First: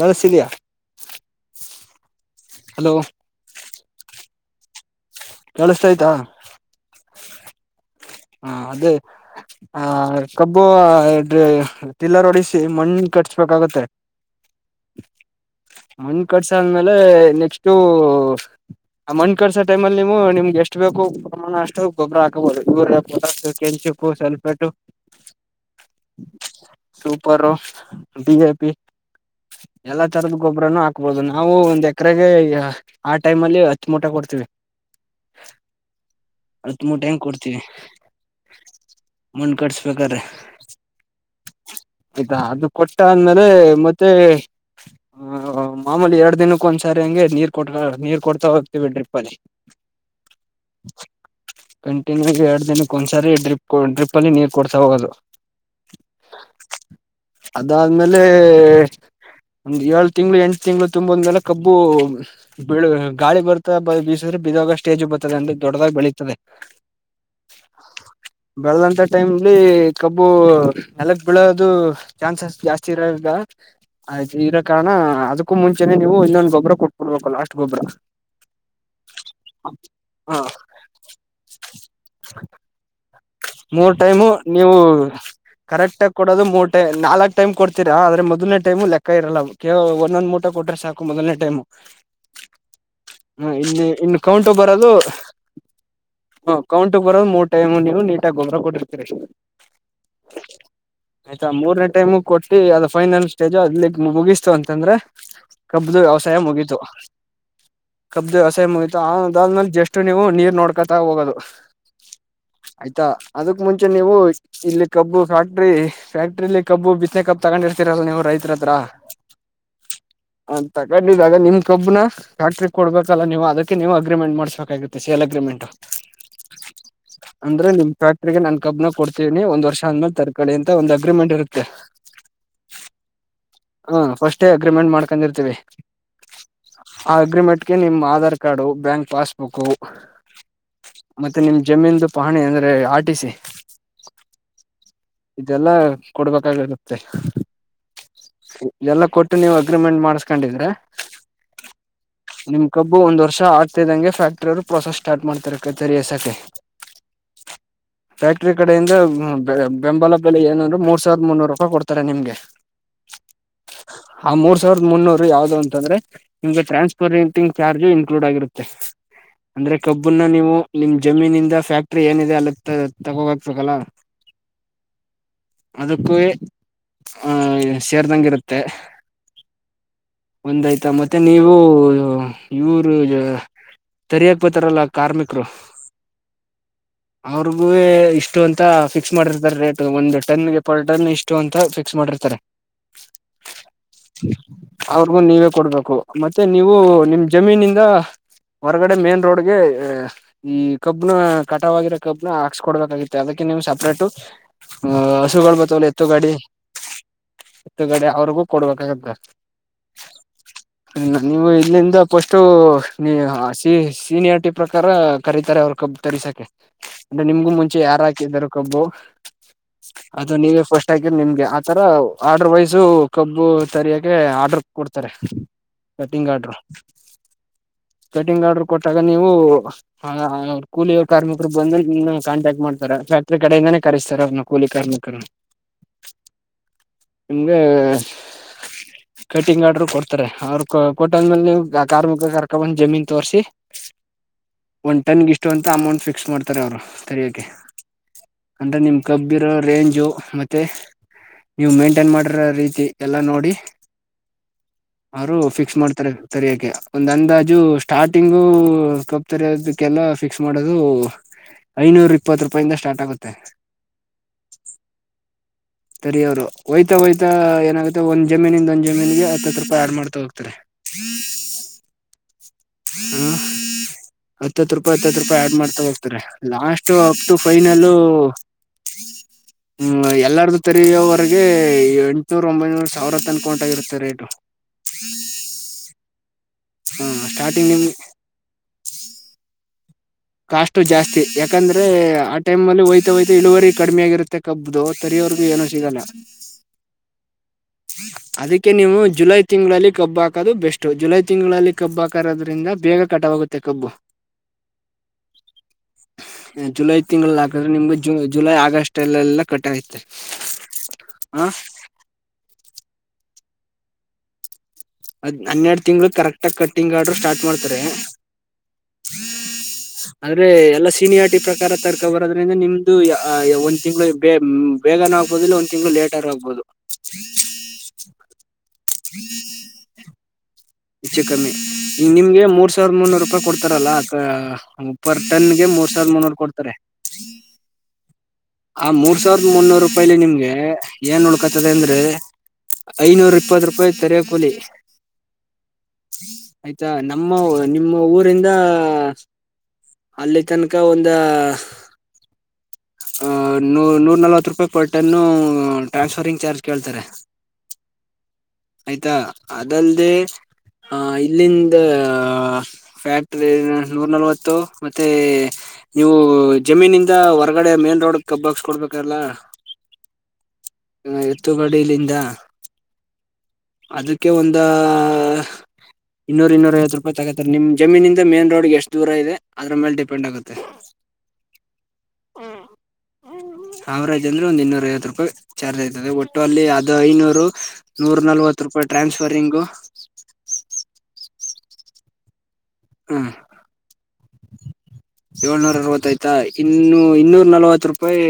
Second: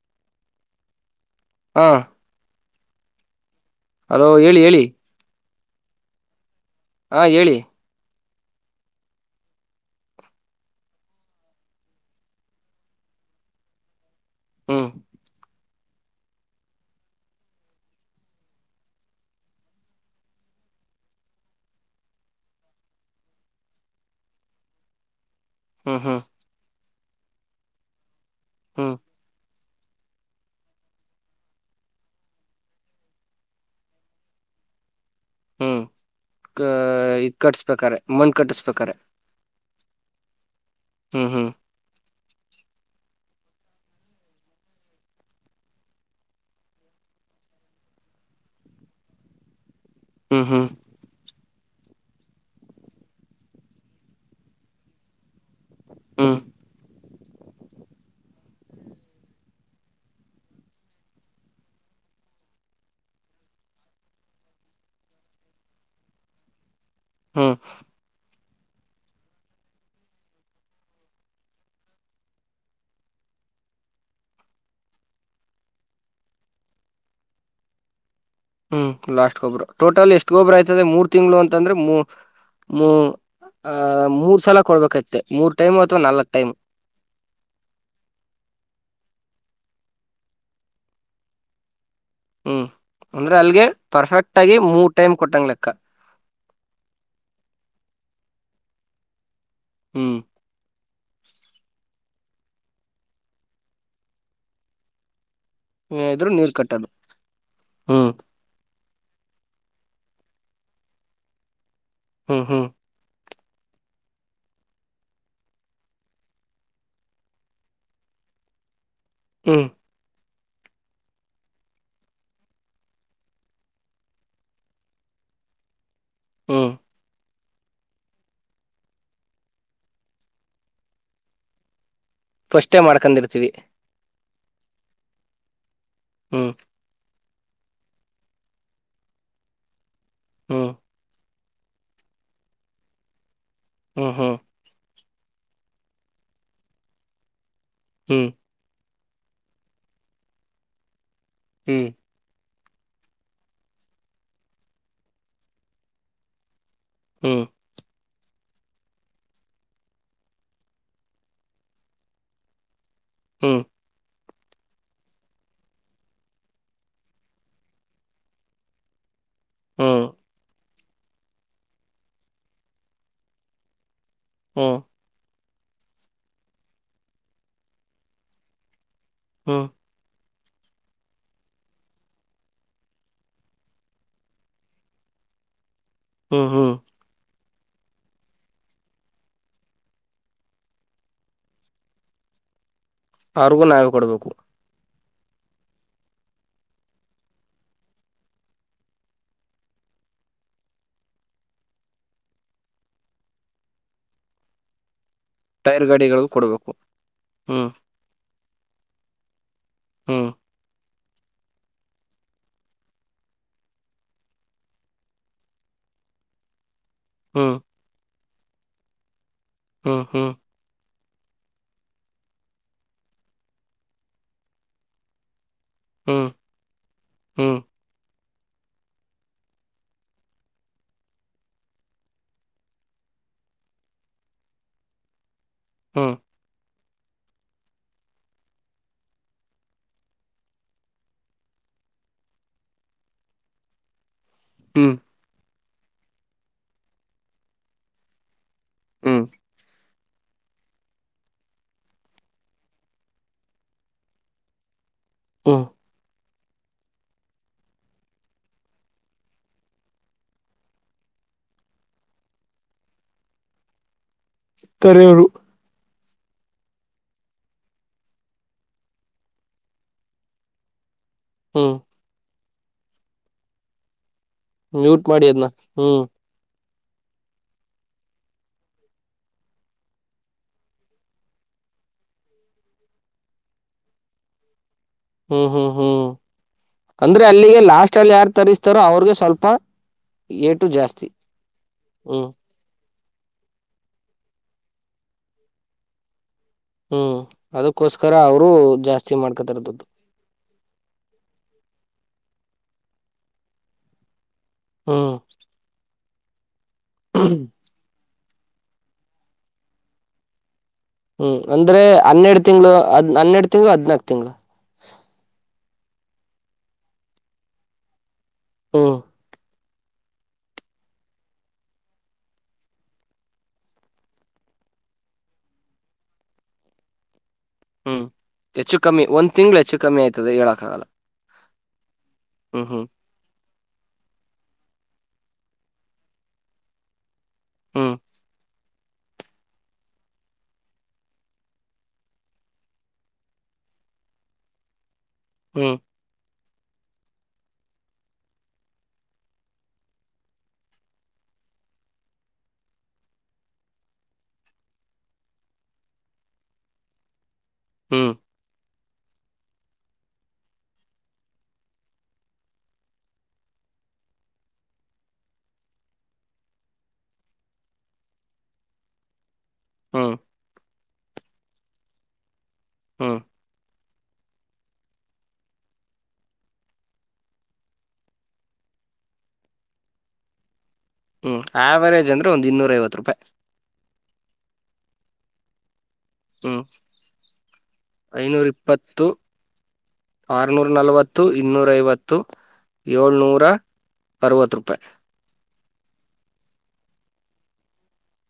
ನಳ ಸಿಯಾ ಹಾ ಹಲೋ ಹ ಹೇಳಿ ಹೇಳಿ ಕೇಳಷ್ಟ ಆಯ್ತಾ ಹಾ ಹೇಳಿ ಹಾ ಅದೇ ಆ ಕಬ್ಬು ಎಡ ತಿಲ್ಲರ ಒಡಿಸಿ ಮಂ ಕಟ್ಸ್ಬೇಕಾಗತ್ತೆ ಹ್ಮ್ ಮುಂದ್ ಕಡ್ಸಾದ್ಮೇಲೆ ನೆಕ್ಸ್ಟು ಆ ಮಣ್ ಕಳಸೋ ಟೈಮ ಅಲ್ಲಿ ನೀವು ನಿಮ್ಗೆ ಎಷ್ಟ ಬೇಕು ಪ್ರಮಾಣ ಅಷ್ಟು ಗೊಬರ ಹಾಕ್ಬಹದು ಇವ್ರ ಮು ಕೆಂಚುಕ್ಕೂ ಸವಲ್ಪಟ್ಟು ಹ್ಮ್ ಹ್ಮ್ ಸೂಪರ ಬಿಜೆಪಿ ಹ್ಮ್ ಎಲ್ಲಾ ತರದ ಗೊಬ್ಬರನು ಹಾಕ್ಬೋದು ನಾವು ಒಂದ್ ಎಕರೆಗೆ ಆ ಟೈಮ್ ಅಲ್ಲಿ ಹಚ್ಚಮಟೆ ಕೊಡ್ತೀವಿ ಹ್ಮ್ ಅ ಹತ್ತು ಮೂಟೆ ಹೆಂಗ್ ಇದ್ ಕೊಡ್ತೀವಿ ಕಟ್ಸ್ಬೇಕಾರೆ ಮಣ ಕಟ್ಟಸ್ಬೇಕಾರೆ ಕಟ್ಸ್ಬೇಕ್ರೆ ಹ್ಮ್ ಹ್ಮ್ ಆಯ್ತಾ ಅದು ಕೊಟ್ಟ ಅಂದ್ಮೇಲೆ ಮತ್ತೆ ಹ ಮಾಮೂಲಿ ಎರಡ್ ದಿನಕ್ಕ ಒಂದ್ಸರಿ ಹಂಗೆ ನೀರ್ ಕೊ ನೀರ್ ಕೊಡ್ತಾ ಹೋಗ್ತೀವಿ ಡ್ರಿಪ್ ಅಲ್ಲಿ ಹ್ಮ್ ಹ್ಮ್ ಕಂಟೀನ್ಯೂರ್ಗೆ ಎರಡು ದಿನಕ್ಕೊಂದ್ಸರಿ ಡ್ರಿಪ್ ಡ್ರಿಪ್ಲ್ಲಿ ನೀರು ಕೊಡ್ಸಾ ಹೋಗೋದು ಹಾ ಅದಾದ್ಮೇಲೆ ಒಂದ್ ಏಳು ತಿಂಗ್ಳ ಎಂಟು ತಿಂಗ್ಳ ತುಂಬದ್ಮೇಲೆ ಕಬ್ಬು ಬಿಳ ಗಾಳಿ ಬರ್ತಾ ಬ ಬೀಸ್ರ ಬಿದಾಗ ಸ್ಟೇಜ್ ಬರ್ತ್ತದೆ ಅಂದ್ರ ದೊಡ್ಡದಾಗ ಬೆಳೀತದೆ ಹ್ಮ ಬೆಳೆದಂತ ಟೈಮ್ಲ್ಲಿ ಕಬ್ಬು ನೆಲಗ್ ಬೆೀಳೋದು ಚಾನ್ಸಸ್ ಜಾಸ್ತಿ ಇರ ಈಗ ಆಯ್ತು ಇದರ ಕಾರಣ ಅದಕ್ಕೂ ಮುಂಚೆನೆ ನೀವು ಇನ್ನೊಂದು ಗೊಬ್ಬರ ಕೊಟ್ಕೊಡ್ಬೇಕು ಲಾಸ್ಟ್ ಗೊಬ್್ರರ ಹ್ಮ್ ಲಾಸ್ಟ್ ಗೊಬ್ಬರು ಟೋಟಲ್ ಎಷ್ಟ್ ಹ ಗೊಬ್ಬ್ರ ಆಯ್ತದೆ ಮೂರ್ ತಿಂಗ್ಗಳು ಅಂತಂದ್ರೆ ಮೂ ಮೂ ಆ ಮೂರ್ ಟೈಮು ಸಲ ನೀವು ಕೊಡ್ಬೇಕೈತೆ ಮೂರ್ ಟೈಮ್ ಅಥವಾ ಕರೆಕ್ಟ್ ಆಗ ನಾಲ್ಕ್ ಕೊಡೋದು ಟೈಮ್ ಮೂರ್ ಟೈ ನಾಲ್ಕ್ ಟೈಮ್ ಕೊಡ್ತಿರಾ ಆದ್ರೆ ಮದ್ೇ ಟೈಮು ಲೆಕ್ಕ ಇರಲ್ಲ ಒಂದೊಂದ್ ಮೂಟ ಕೊಟ್ರೆ ಸಾಕು ಮದನೇ ಟೈಮು ಹ್ಮ್ ಅಂದ್ರೆ ಅಲ್ಗೆ ಇಲ್ಲಿ ಇನ್ನು ಪರ್ಫೆಕ್ಟ್ ಆಗಿ ಮೂರ್ ಟೈಮ್ ಕೊಟ್ಟಂಗ್ ಲೆಕ್ಕ ಹ್ಮ ಕೌಂಟ ಬರೋದು ಮೂರ್ ಟೈಮ್ ನೀವು ನೀಟಾಗಿ ಗೊಬರ ಕೊಟ್ಟಿರ್ತೀರಿ ಹ್ಮ್ ಆಯ್ತಾ ಮೂರನೇ ಟೈಮು ಕೊಟ್ಟಿ ಅದ ಫೈನಲ್ ಸ್ಟೇಜು ಅಲ್ಲಿಗ್ ಮುಗಿಸ್ತು ಅಂತಂದ್ರೆ ಕಬ್್ದ ಇದ್ರು ವ್ಯವಸಾಯ ನೀರ್ ಮುಗಿತು ಕಟ್ಟದು ಹ್ಮ್ ಕಬ್್ದ ವ್ಯವಸಾಯ ಮುಗಿತು ಾದ್ಮೇಲೆ ಜಷ್ಟು ನೀವು ನೀರ್ ನೋಡ್ಕೊತಾ ಹೋಗೋದು ಹ್ಮ ಹ್ಮ್ ಆಯ್ತಾ ಅದಕ್ ಮುಂಚೆ ನೀವು ಇಲ್ಲಿ ಕಬ್ಬು ಫ್ಯಾಕ್ಟ್ರಿ ಫ್ಯಾಕ್ಟ್ರಿಲಿ ಕಬ್ಬು ಬಿಸ್ನೆ ಕಬ್ು ತಗೊಂಡಿರ್ತ ತ್ತರಲ್ಲ ನೀವು ರೈತ್ರರ ಹತ್ರ ಹ್ಮ್ ಅ ತಗೊಂಡಿದಾಗ ನಿಮ್ ಕಬ್ಬನ ಫ್ಯಾಕ್ಟ್ರಿ ಕೊಡ್ಬೇಕಲ್ಲ ನೀವು ಅದಕ್ಕೆ ನೀವು ಅಗ್ರಿಮೆಂಟ್ ಮಾಡ್ಸ್ಬೇಕಾಗತ್ತೆ ಎಲಮೆಂಟ ಹ್ಮ್ ಅಂದ್ರೆ ನಿಮ್ ಫ್ಯಾಟ್ರಿಗೆ ನನ್ ಕಬ್ಬನ ಕೊಡ್ತೀನಿ ಒಂದ್ ವರ್ಷ ಆದ್ಮೇಲೆ ತರಕಳ ಅಂತ ಒಂದು ಅಗ್ರಿಮೆಂಟ್ ಇರುತ್ತೆ ಫಸ್ಟೇ ಮಾಡ್ಕೊಂಡಿರ್ತೀವಿ ಹಾ ಫಸ್ೇ ಅಗ್ರಿಮೆಂಟ್ ಮಾಡ್ಕೊಂಡಿರ್ತೀವಿ ಹ್ಮ್ ಹಾಗೆ ಅಗ್ರಿಮೆಂಟ್ಗೆ ನಿಮ್ಮ ಆಧಾರ್ ಕಾರ್ಡ್ ಬ್ಯಾಂಕ್ ಪಾಸ್ಬುಕ್ ಹ್ಮ ಮತ್ತೆ ನಿಮ್ ಜಮೀನ್ ಪಹಾಣಿ ಅಂದ್ರೆ ಆರ್ ಟಿ ಸಿ ಹ್ಮ್ ಹ್ಮ್ ಇದೆಲ್ಲಾ ಕೊಡ್ಬೇಕಾಗಿರುತ್ತೆ ಹ್ಮ್ ಎಲ್ಲಾ ಕೊಟ್ಟು ನೀವು ಅಗ್ರಿಮೆಂಟ್ ಮಾಡಸ್ಕೊಂಡಿದ್ರೆ ಹ್ಮ್ ನಿಮ್ ಕಬ್ಬು ಒಂದ್ ವರ್ಷ ಆಗ್ತಿದಂ ಫ್ಯಾಕ್ಟ್ರಿ ಅವರು ಪ್ರೊಸೆಸ್ ಸ್ಟಾರ್ಟ್ ಮಾಡ್ತರ ಕೈತರಿ ಎಸಕೆ ಹ್ಮ್ ರಿ ಕಡೆಯಿಂದ ಬೆಂಬಲ ಬೆಲೆ ಏನಂದ್ರರು ಮೂರ್ ಸಾವಿರದ ಮುನ್ನೂರು ರೂಪಾಯಿ ಕೊಡ್ತಾರೆ ನಿಮ್ಗೆ ಹ್ಮ್ ಆ ಮೂರ್ ಸಾವಿರದ ಮುನ್ನೂರು ಯಾವ್ದದು ಅಂತ ಅಂದ್ರೆ ನಿಮ್ಗೆ ಟ್ರಾನ್ಪರಂಟಿಂಗ್ ಚಾರ್ಜು ಇನ್ಕ್ಲೂಡ್ ಆಗಿರುತ್ತೆ [inaudible] ಅಂದ್ರೆ ಕಬ್ಬುನ್ನ ನೀವು ನಿಮ್ ಜಮೀನಿಂದ ಫ್ಯಾಕ್ಟ್ರಿ ಏನಿದೆ ಅಲ್ಲಿ ತಗೋ ಹಕ್ಬೇಕಲ್ಲ ಹಾಂ ಅದಕ್ಕ ಆಹ ಸೇರ್ದಂಗ ಇರುತ್ತೆ ಹ್ಮ ಒಂದಾಯ್ತಾ ಮತ್ತೆ ನೀವು ಇವರು ಸರಿಯಾಕ್ ಬತಾರಲ್ಲ ಕಾರ್ಮಿಕರು ಹ್ಮ್ ಹ್ಮ್ ಅವ್ರಗೂ ಇಷ್ಟು ಅಂತ ಫಿಕ್ಸ್ ಫಿಕ್ಸ್ ಮಾಡಿರ್ತಾರೆ ರೇಟ್ ಒಂದು ಟನ್ ಗೆಫಲ್ ಟನ್ ಇಷ್ಟು ಅಂತ ಫಿಕ್ಸ್ ಮಾಡಿರ್ತಾರೆ ಅವ್ರಗೂ ನಾವ ಕೊಡ್ಬೇಕು ಅವ್ರಿಗು ನೀವೇ ಕೊಡ್ಬೇಕು ಮತ್ತೆ ನೀವು ನಿಮ ಜಮೀನಿಂದ ಹೊರಗಡೆ ಮೇನ್ ರೋಡ್ಗೆ ಈ ಕಬ್ನ ಕಟವಾಗಿರೋ ಕಬ್ನ ಹಾಕ್ಸ್ಕಡ್ಬೇಕಾಗಿತ್ತು ಅದಕ್ಕೆ ನಿಮ್ ಸ ಟ್ಟು ಹಸುಗಳು ಟೈರ್ ಬತ್ತವ್ರ ಎತ್ತು ಗಾಡಿಗಳಿಗೂ ಗಾಡಿ ಕೊಡ್ಬೇಕು ಹ್ಮ್ ಎತ್ತು ಗಾಡಿ ಅವ್ರಿಗೂ ಕೊಡ್ಬೇಕಾಗತ್ತ ಹ್ಮ್ ನೀವು ಇಲ್ಲಿಂದ ಫಸ್ನೀ ಸೀನಿಯಾರಿಟಿ ಪ್ರಕಾರ ಕರೀತಾರೆ ಅವರು ಕಬ್ ತರಿ ಸಕ ಅಂದ್ರೆ ನಿಮ್ಗು ಹ್ಮ್ ಮುಂಚೆ ಯಾರು ಹಾಕಿದಾರ ಕಬ್ಬು ಹ್ಮ್ ಹ್ಮ್ ಅದು ನೀವೇ ಫಸ್ಟ್ ಟೈಗರ್ ನಿಮ್ಗೆ ಆತರ ಆರ್ಡರ್ ವೈಸ ಕಬ್ಬು ತರಿಯಕೆ ಆರ್ಡರ್ ಕೊಡ್ತಾರೆ ಕಟಿಂಗ ಹ್ಮ್ ಹ್ಮ್ ಕಾರಾರ್ಡ್ರ ಹ್ಮ್ ಸಫೆಟಿಂಗ್ ಆರ್ಡರ್ ಕೊಟ್ಟಾಗ ನೀವು ಕೂಲಿಯ ಕಾರ್ಮಿಕರು ಬಂದು ನಿಮ ಕಾಂಟ್ಯಾಕ್ಟ್ ಮಾಡ್ತಾರೆ ಕಡೆಯಿಂದಾನೇ ಕರೆಸ್ತಾರೆ ಅವ್ರನ್ನ ಕೂಲಿ ಕಾರ್ಮಿಕರು ಹ್ಮ ನಿಮ್ಗೆ ಹ ಕಟಿಂಗ್ ಆಡ್ರರು ಕೊಡ್ತಾರೆ ಅವ್ರರು ಕೊಟಲ್ ಮೇಲೆ ನೀವು ಕಾರ್ಮಿಕ ಕರ್ಕ ಬಂದ್ ಜಮೀನ್ ತೋರ್ಸಿ ಒಂದ್ ಟನ್ಗೆ ಇಷ್ಟು ಅಂತ ಅಮೌಂಟ್ ಫಿಕ್ಸ್ ಮಾಡ್ತಾರೆ ಅವರು ತೆರಯೋಕ್ಕೆ ಅಂದ್ರೆ ನಿಮ್ ಹ್ಮ್ ಕಬ್ಬಿರೋ ರೇಂಜು ಮತ್ತೆ ನೀವು ಮೇಂಟೈನ್ ಮಾಡಿರೋ ರೀತಿ ಎಲ್ಲ ನೋಡಿ ಅವರು ಹ್ಮ್ ಫಿಕ್ಸ್ ಮಾಡ್ತಾರೆ ತರಕೆ ಒಂದ್ ಅಂದಾಜು ಸ್ಟಾರ್ಟಿಂಗು ಸ್ಕಪ್ ತರೋದಕ್ಕೆಲ್ಲ ಫಿಕ್ಸ್ ಮಾಡೋದು ಐನೂರ ಇಪ್ಪತ್ ರೂಪಾಯಿಂದ ಸ್ಟಾರ್ಟ್ ಆಗುತ್ತೆ ತರೆಯೂರು ಸರಿ ಅವ್ರು ಒಯ್ತ ಒಯ್ತ ಏನಾಗುತ್ತೆ ಒಂದ್ ಜಮೀನಿಂದ ಒಂದ್ ಜಮೀನ್ಗೆ ಹತ್ತತ್ ರೂಪಾಯಿ ಆಡ್ ಮಾಡ್ತಾ ಹೋಗ್ತಾರೆ ಹ್ಮ ಹ್ಮ ಹತ್ತತ್ ರೂಪಾಯಿ ಮ್ಯೂಟ್ ಹತ್ತತ್ ಮಾಡಿ ರೂಪಾಯಿ ಅದ್ನ ಆಡ್ ಮಾಡ್ತಾ ಹ್ಮ್ ಹೋಗ್ತಾರೆ ಲಾಸ್ಟ್ ಅಪ್ತು ಫೈನಲ್ ಹ್ಮ್ ಎಲ್ಲಾರ್ದು ತೆರೆಯುವವರೆಗೆ ಎಂಟುನೂರ ಒಂಬೈನೂರ ಸಾವಿರ ಅನ್ಕೊಂಟಾಗಿರುತ್ತೆ ರೇಟ ಹ ಹ್ಮ್ ಹ್ಮ್ ಹ್ಮ್ ಹ್ಮ ಅಂದ್ರೆ ಅಲ್ಲಿಗೆ ಸ್ಟಾರ್ಟಿಂಗ್ ನಿಮ್ ಲಾಸ್ಟ್ ಅಲ್ಲಿ ಯಾರ್ ತರಿಸ್ತಾರೋ ಅವ್ರಗೆ ಸ್ವಲ್ಪ ಕಾಸ್ಟ್ ಜಾಸ್ತಿ ಯಾಕಂದ್ರೆ ಹ್ಮ್ ಆ ಟೈಮ್ ಅಲ್ಲಿ ಹಯ್ತ ಯತ ಇಳುವರಿ ಕಡಿಮ ಆಗಾಗಿರುತ್ತೆ ಕಬ್ಬುದುು ತರಿಯೋವರ್ಗೂ ಏನನು ಸಿಗಲ್ಲ ಹ್ಮ್ ಅದಕ್ಕೋಸ್ಕರ ಆ ಅದಕ್ಕೆ ನೀವು ಜುಲೈ ತಿಂಗಳಲ್ಲಿ ಕಬ್ಬ ಹಾಕೋದು ಬೆಸ್ಟ್ ಜುಲೈ ತಿಂಗಳಲ್ಲಿ ಕಬ್ ಹಾಕರೋದ್ರಿಂದ ಬೇಗ ಕಟವಾಗುತ್ತೆ ಕಬ್ಬು ಹ್ಮ್ ಜುಲೈ ತಿಂಗಳ ಹಾಕಿದ್ರೆ ನಿಮ್ಗೆ ಜ ಜುಲೈ ಆಗಸಲ್ಲ ಕಟ್ಟಗೆ ಹ್ಮ್ ಅಂದ್ರೆ ಹನ್ನೆರಡು ತಿಂಳು ಹದ್ ಹನ್ನೆರಡು ತಿಂಳ ಹದ್ನಾಕ್ ತಿಂಗಳು ಅದ್ ಹನ್ನೆರಡು ತಿಂಗ್ಳ ಕರೆಕ್ಟ್ ಆಗ ಕಟ್ಟಿಂಗ್ ಆ್ರರು ಸ್ಟಾರ್ಟ್ ಮಾಡ್ತಾರೆ ಹ ಆದಂದ್ರೆ ಎಲ್ಲಾ ಸೀನಿಯಾರಿಟಿ ಪ್ರಕಾರ ತರ್ಕ ಬರೋದ್ರಿಂದ ನಿಮ್ದು ಒಂದ್ ತಿಂಗಳು ಬೇಗನ ಆಗ್ಬೋದಿಲ್ಲ ಒಂದ ತಿಂಗಳು ಲೇಟ್ ಆರ್ ಆಗ್ಬಹುದು ಹ್ಮ್ ಹೆಚ್ಚು ಕಮ್ಮಿ ಒಂದ್ ತಿಂಗ್ಗಳು ಹೆಚ್ಚು ಕಮ್ಮಿ ಆಯ್ತದೆ ಹೇಳಕ್ ಆಗಲ್ಲ ಹೆಚ್ಚು ಕಮ್ಮಿ ಈ ನಿಮಗೆ ಹ್ಮ್ ಮೂರ್ ಸಾವಿರದ ಮುನೂರು ರೂಪಾಯಿ ಕೊಡ್ತ ಕೊತಾರಲ್ಲ ಅ ಪರ್ ಟನ್ಗೆ ಮೂರ್ ಸಾವಿರದ ಮುನ್ನೂರು ಕೊಡ್ತಾರೆ ಹ್ಮ ಆ ಮೂರ್ ಸಾವಿರದ ಮುನ್ನೂರು ರೂಪಾಯಿಲಿ ನಿಮ್ಗೆ ಏನ್ ನೋಡ್ಕತದ ಅಂದ್ರೆ ಐನೂರ ಇಪ್ಪತ್ ರೂಪಾಯಿ ತರಕಲಿ ಹ್ಮ್ ಆಯ್ತಾ ನಮ್ಮ ನಿಮ್ಮ ಊರಿಂದ ಅಲ್ಲಿ ತನಕ ಒಂದ ನೂ ನೂರ ನಲ್ವತ್ತು ರೂಪಾಯಿ ಪಟನ್ನು ಟ್ರಾನ್ಸ್ಫರಿಂಗ್ ಚಾರ್ಜ್ ಕೇಳ್ತಾರೆ ಹ್ಮ್ ಆಯ್ತಾ ಅದಲ್ಲದೆೇ ಆಹ ಇಲ್ಲಿಂದ ಫ್ಯಾಕ್ಟ್ರಿ ನೂರ್ ನಲ್ವತ್ತು ಮತ್ತೆ ನೀವು ಜಮೀನಿಂದ ಹೊರ್ಗಡೆ ಮೇನ್ ರೋಡ್ ಕಬ್ಬಕ್ಸ್ ಕೊಡ್ಬೇಕಲ್ಲ ಹ್ಮ ಎತ್ತುಗಡಲ್ಲಿಂದ ಹ್ಮ ಅದಕ್ಕೆ ಒಂದ ಇನ್ನೂರ್ ಇನ್ನೂರ ಐವತ್ತು ರೂಪಾಯಿ ತಗತ ನಿಮ್ ಜಮೀನಿನಿಂದ ಮೇನ್ ರೋಡ್ಗೆ ಎಷ್ಟು ದೂರ ಇ ಅದ್ರ ಮೇಲೆ ಡಿಪೆಂಡ್ ಆಗುತ್ತೆ ಹ್ಮ್ ಆವರೇಜ್ ಅಂದ್ರೆ ಒಂದು್ ಇನ್ನೂರ ಐವತ್ತು ರೂಪಾಯಿ ಸಾವರಾಜ್ಂದ್ರ ಒಂದು ಇನ್ನೂರೈವತ್ತು ರೂಯ ಚಾರ್ಜ್ಐತೆ ಒಟ್ಟು ಹ್ಮ್ ಅಲ್ಲಿ ಅದು ಐನೂರು ನೂರ ಐನೂರ ನಲ್ವತ್ ರೂಪಾಯಿ ಇಪ್ಪತ್ತು ಟ್ರಾನ್ಸ್ಫರಿಂಗು ಆರ್ನೂರ ನಲವತ್ತು ಇನ್ನೂರ ಐವತ್ತು ಹ್ಮ ಏಳ್ನೂರ ಅರವತ್ತು ರೂಪಾಯಿ ಏಳ್ನೂರ ಅರವತ್ತಾಯ್ತಾ ಇನ್ನುೂ ಇನ್ನೂರ ನಲ್ವತ್ ರೂಪಾಯಿ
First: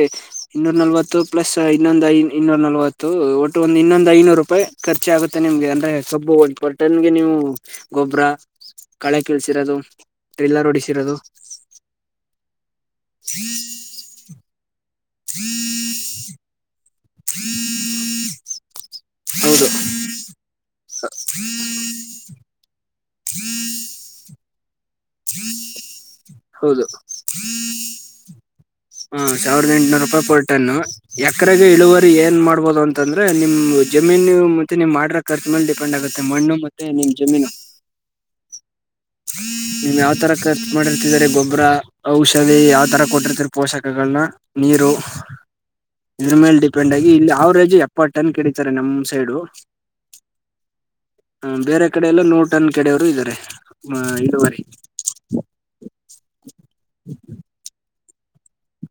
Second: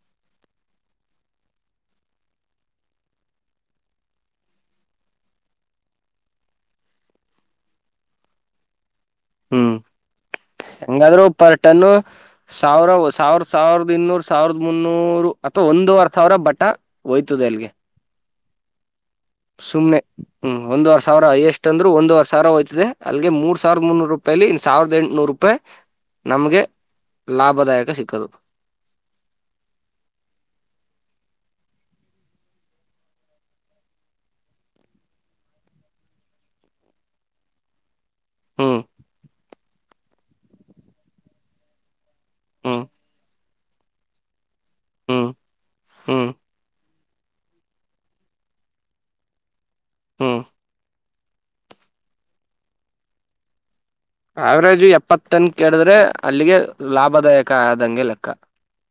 ಇನ್ನೂರ ನಲ್ವತ್ತು ಪ್ಲಸ್ ಇನ್ನೊಂದು ಐ ಇನ್ನೂರ ನಲ್ವತ್ತು ಒಟ್ಟು ಒಂದು ಇನ್ನೊಂದು ಐನೂರು ರಪಾಯ ಖರ್ಚಿ ಆಗುತ್ತೆ ನಿಮಗೆ ಅಂದ್ರೆ ಸಬ್ಬು ಮಟನ್ಗೆ ನೀವು ಗೊಬರ ಕಳೆ ಕೀಳಸರೋದು ಹ್ಮ್ ಟ್ರಿಲ್ಲರ್ ಹೊಡಿಸಿರೋದು ಹೆಂಗಾದ್ರು ಪರ್ ಟನ್ನು ಸಾವಿರ ಸಾವಿರ ಸಾವಿರದ ಇನ್ನೂರು ಸಾವಿರದ ಮುನ್ನೂರ ನೂರು ಅಥವಾ ಒಂದೂವರ್ ಸಾವಿರ ಬಟ್ಟ ಹೋಯ್ತದೆ ಎಲ್ಲಿಗೆ ಹೌದು ಸುನೆ ಹ್ಮ್ ಒಂದುವರ್ ಸಾವಿರ ಎಷ್ಟ ಅಂದ್ರು ಒಂದುವರೆ ಸಾವಿರ ಹೋಯ್ತದೆ ಅಲ್ಲಿಗೆ ಮೂರ್ ಸಾವಿರದ ಮುನ್ನೂರು ರೂಪಾಯಲಿ ಇ ಸಾವಿರದ ಎ ನೂರು ರೂಪಾಯಿ ನಮ್ಗೆ ಲಾಭದಾಯಕ ಸಿಕ್ಕದು ಹಾ ಸಾವಿರದ ಎಂಟನೂರು ರೂಪಾಯಿ ಪೋಲ್ಟನ್ನು ಎಕರೆ ಇಳುವರಿ ಏನ್ ಮಾಡ್ಬೋದು ಅಂತಂದ್ರೆ ನಿಮ್ ಜಮೀನು ಮತ್ತೆ ನೀಮ್ ಮಾಡ್ರ ರ್ಚ್ ಮೇಲೆ ಡಿಪೆಂಡ್ ಆಗುತ್ತೆ ಮಣ್ಣು ಮತ್ತೆ ನಿಮ್ ಜಮೀನು ಹ್ಮ ನೀಮ್ ಯಾವ್ ತರ ಖರ್ಚು ಮಾಡಿರ್ತಿದಿದ್ದಾರೆ ಗೊಬ್ಬರ ಔಷಧಿ ಹ್ಮ್ ಯಾವ್ ತರ ಕೊಟ್ಟಿರ್ತರ ಪೋಷಕಗಳನ್ನ ನೀರು ಹ್ಮ್ ಹ್ಮ್ ಇದ್ರ ಮೇಲ್ ಡಿಪೆಂಡ್ ಆಗಿ ಇಲ್ಲಿ ಅವರೇಜ್ ಎಪ್ಪತ್ತು ಟನ್ ಕಡೀತಾರೆ ನಮ್ ಸೈಡು ಹ್ಮ್ ಹ ಬೇರೆ ಕಡೆ ಎಲ್ಲ ನೂರು ಟನ್ ಕೆಡೆಯವರು ಇದ್ದಾರೆ ಇಳುವರಿ ಇಪ್ಪತ್ತ ಟನ್ ಕೆಡಿದ್ರೆ ಅಲ್ಲಿಗೆ ಲಾಭದಾಯಕ ಆದಂಗೆ ಲೆಕ್ಕ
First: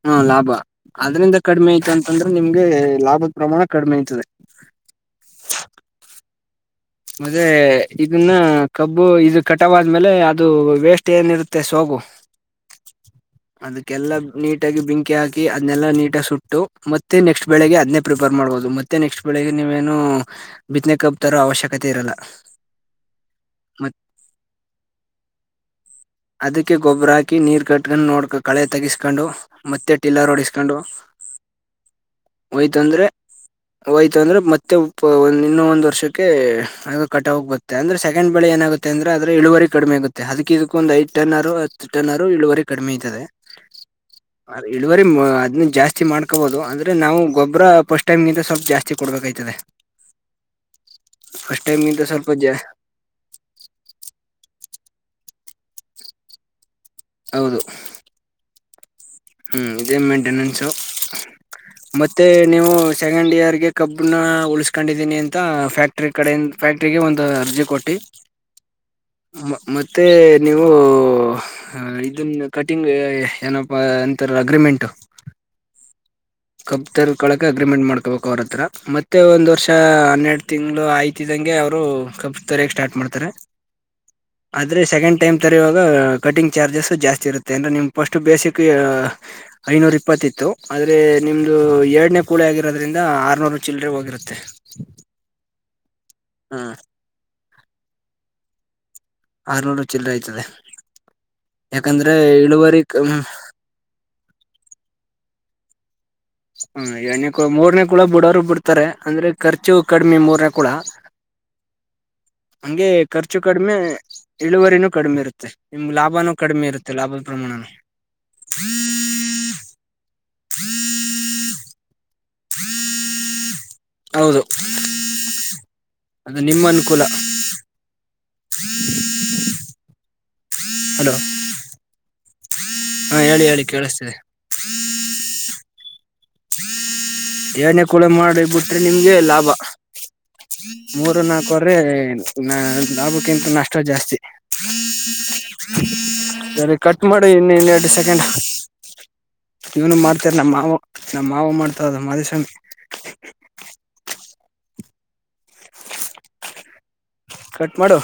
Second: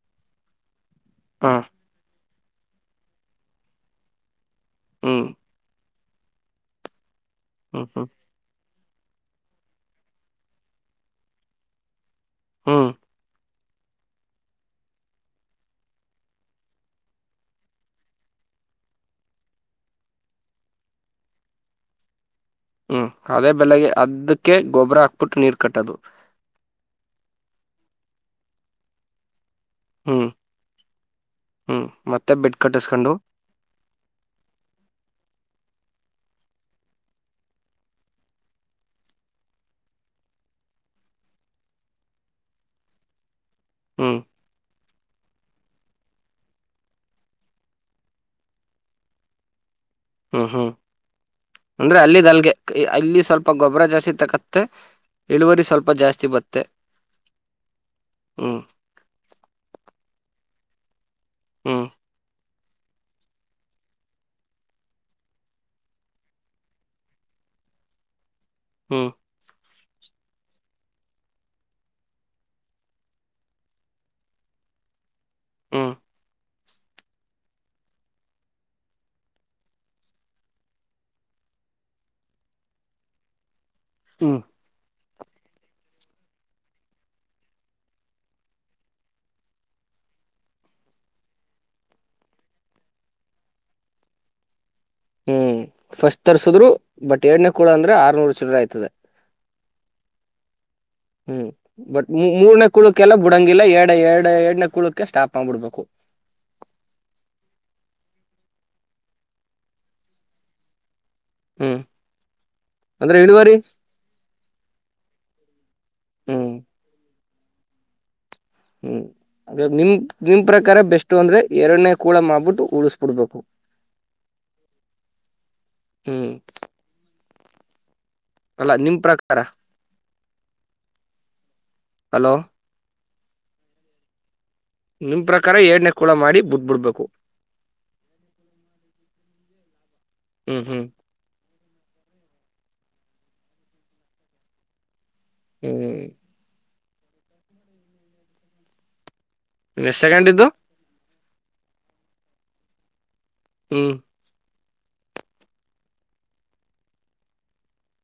ಹ್ಮ ಲಾಭ ಅದ್ರಿಂದ ಹ ಕಡಿಮೆ ಐ್ತ ಅಂತಂದ್ರೆ ನಿಮ್ಗೆ ಲಾಭದ ಪ್ರಮಾಣ ಕಡಿಮೆ ಆ್ತದೆ ಹ್ಮ್ ಮತ್ತೆ ಹ್ಮ್ ಹ್ಮ್ ಇದನ್ನ ಕಬ್ಬು ಇದು ಕಟವಾದ್ಮೇಲೆ ಅದು ವೇಸ್ಟ್ ಏನಿರುತ್ತೆ ಸೋಗು ಹ್ಮ್ ಅದಕ್ಕೆಲ್ಲಾ ನೀಟಾಗಿ ಬೆಂಕಿ ಹಾಕಿ ಅದ್ನೆಲ್ಲಾ ನೀಟಗ ಸುಟ್ಟು ಮತ್ತೆ ನೆಕ್ಸ್ಟ್ ಬೆಳಗ್ಗೆ ಅದ್ ಪ್ರಿಪೇರ್ ಮಾಡಿ ಮಾಡ್ಬೋದು ಮತ್ತೆ ನೆಕ್ಸ್ಟ್ ಬೆಳಿಗ್ ನೀವೇನು ಬಿನೆ ಕಬ್ತಾರೋ ಅವಶ್ಯಕತೆ ಇರಲ್ಲ ಹ್ಮ್ ಅದೇ ಬೆಲೆಗೆ ಅದಕ್ಕೆ ಗೊಬ್ಬರ ಹಾಕ್ಬಿಟ್ಟು ನೀರು ಕಟ್ಟದು ಅದಕ್ಕೆ ಗೊಬ್ಬರ ಹಾಕಿ ನೀರ್ ಕಟ್ಕೊಂಡು ನೋಡ್ಕ ಕಳೆ ತಗಿಸ್ಕೊಂಡು ಮತ್ತೆ ಹ್ಮ್ ಟಿಲ್ಲರ್ ಹೊಓಡಿಸ್ಕೊಂಡು ಹ್ಮ್ ಮತ್ತೆ ಬೆಡ್ ಹಯ್ತ ಅಂದ್ರೆ ಕಟ್ಟಿಸ್ಕೊಂಡು ಹಯ್ತ ಅಂದ್ರೆ ಮತ್ತೆ ಒ ಇನ್ನೂ ಒಂದ್ ವರ್ಷಕ್ಕೆ ಅದು ಕಟ ಹೋಗ್ ಬತ್ತೆ ಅ್ರ ಸೆಕೆಂಡ್ ಬೆಳ ಏನಾಗುತ್ತೆ ಅಂದ್ರೆ ಅ್ರ ಇಳುವರಿ ಕಡಿಮೆ ಆಗೆ ಅದಕ್ಕ ಇದಕ್ಕ ಒಂದ ಐದು ಟನ್ ತಟ್ಟನಾರು ಇಳುವರೆ ಕಡಿಮೆ ತದೆ ಹ್ಮ್ ಡೆಲಿವರಿ ಅದನ್ನ ಜಾಸ್ತಿ ಮಾಡ್ಕೊಬೋದು ಅಂದರೆ ನಾವು ಗೊಬ್ಬರ ಫಸ್ಟ್ ಟೈಮ್ಗಿಂತ ಸ್ವಲ್ಪ ಜಾಸ್ತಿ ಕೊಡ್ಬೇಕಾಯ್ತದೆ ಹ್ಮ್ ಹ್ಮ್ ಫಸ್ಟ್ ಅಂದ್ರೆ ಟೈಮ್ಗಿಂತ ಅಲ್ಲಿ ಸ್ವಲ್ಪ ಅಲ್ಗೆ ಜಾ ಅಲ್ಲಿ ಸ್ವಲ್ಪ ಗೊಬ್ಬರ ಜಾಸ್ತಿ ತಕತ್ತೆ ಇಳುವರಿ ಸ್ವಲ್ಪ ಜಾಸ್ತಿ ಬತ್ತೆ ಹೌದು ಹ್ಮ್ ಹ್ಮ್ ಇದೇ ಮೈನ್ಟೆನೆನ್ಸು ಹ್ಮ ಮತ್ತೆ ನೀವು ಸೆಕೆಂಡ್ ಇಯರ್ ಗೆ ಕಬ್ನ ಉಳಸ್ಕೊಂಡಿದ್ದೀನಿ ಅಂತ ಫ್ಯಾಕ್ಟ್ರಿ ಕಡೆಿಂದ ಫ್ಯಾಕ್ಟ್ರಿ ಒಂದು ಅರ್ಜಿ ಕೊಟ್ಟಿ ಹ್ಮ್ ಮೆ ನೀವು ಇದನ್ನು ಕಟಿಂಗ್ ಏನಪ್ಪಾ ಅ ಅಗ್ರಿಮೆಂಟ್ ಹ್ಮ್ ಕಬ್ ತರ್ಕೊಕ ಅಗ್ರಿಮೆಂಟ್ ಮಾಡ್ಕೋಬೇಕು ಅವ್ರತ್ರ ಮತ್ತೆ ಒಂದ್ ವರ್ಷ ಹನ್ನೆರಡು ತಿಂಗ್ಗಳು ಆಯ್ತಿದಂಗೆ ಅವರು ಕ ತೊರಕ್ ಸ್ಟಾರ್ಟ್ ಮಾಡ್ತಾರೆ ಹ್ಮ್ ಆದ್ರೆ ಸೆಕೆಂಡ್ ಟೈಮ್ ತರೆಯುವಾಗ ಕಟಿಂಗ್ ಚಾರ್ಜಸ್ಸು ಜಾಸ್ತಿ ಇರುತ್ತೆ ಅಂದರೆ ನಿಮ್ಮ ಫಸ್ಟು ಬೇಸಿಿಗೆ ಐನೂರ ಇಪ್ಪತ್ತಿತ್ತು ಆದ್ರೆ ನಿಮ್ದು ಎರಡನೇ ಕೂಳಿ ಆಗಿರೋದ್ರಿಂದ ಆರ್ನೂರು ಚಿಲ್ಡ್ರೆ ಹೋಗಿರತ್ತೆ ತ್ತ ಹ್ಮ್ ಫಸ್ಟ್ ತರ್ಸದ್ರು ಬಟ್ ಎಏಡ್ನೇ ಕೂಡ ಅಂದ್ರೆ ಆರ್ನೂರು ಚಲರ ಆಯ್ತದೆ ಆರ್ನೂರು ಚಿಲ್ಲರ ಆಯ್ತದೆ ಹ್ಮ್ ಬಟ್ ಯಾಕಂದ್ರೆ ಮೂರ್ನೇ ಇಳುವರಿ ಕುಳಕೆಲ್ಲ ಬುಡಂಗಿಲ್ಲ ಎರಡು ಎರಡು ಎರಡನ ಕುಳಕಕ್ಕೆ ಸ್ಟಾಪ್ ನ್ಬಿಡ್ಬೇಕು ಹ್ಮ ಎರಡನೇ ಕೂಡ ಮೂರ್ನೇ ಕೂಡ ಬಿುಡೋರು ಬಿಡ್ತಾರೆ ಅಂದ್ರೆ ಖರ್ಚು ಕಡಿಮಿ ಮೂರನ ಕೂಡ ಹ ಹಂಗೆ ಖರ್ಚು ಕಡಿಮೆ ಇಳುವರಿನೂ ಕಡಿಮೆ ಇರುತ್ತೆ ನಿಮ್ ಲಾಭನೂ ಹ್ಮ್ ಕಡಿಮೆ ಇರುತ್ತೆ ಲಾಭ ಪ್ರಮಾಣ ಹ್ಮ್ ಅದ ನಿಮ ನಿಮ್ ಪ್ರಕಾರ ಬೆಸ್ಟ್ ಅಂದ್ರೆ ಎರಡನೇ ಕೂಳ ಮಾಡ್ಬಿಟ್ಟು ಉಳಸ್ಬಿಡ್ಬೇಕು ಹೌದು ಹ್ಮ್ ಅದು ನಿಮ್ಮ ಅನುಕೂಲ ಅಲ್ಲ ನಿಮ ಪ್ರಕಾರ ಹಲೋ ಹಲೋ ಹಾ ಹೇಳಿ ಹೇಳಿ ಕೇಳಿಸ್ತಿದೆ ನಿಮ ಪ್ರಕಾರ ಎರಡನೇ ಕಳ ಮಾಡಿ ಬಿಟ್ಬಿಡ್ಬೇಕು ಏನೇ ಕೂಳ ಮಾಡಿ ಬಿಟ್ರೆ ನಿಮ್ಗೆ ಲಾಭ ಹ್ಮ್ ಹ್ಮ್ ಮೂರು ನಾಕ ವರ್ಷ ಅ್ರೆ ನ ಲಾಭಕ್ಕಿಂತ ನಷ್ಟ ಜಾಸ್ತಿ ಹ್ಮ್ ಸರಿ ಕಟ್ ಮಾಡಿ ಇನ್ನ ಇನ್ನ ಎರಡು ಸೆಕೆಂಡ್ ಇವನು ಸೆಕೆಂಡ್ ಮಾಡ್ತಾರ ಇದ್ದು ನಮ್ಮ್ ಮಾವ ನಮ್ಮ ಮಾವ ಮಾಡ್ತದು ಮಧಸ್ವಾಮಿ ಹ್ಮ್ ಕಟ್ ಮಾಡು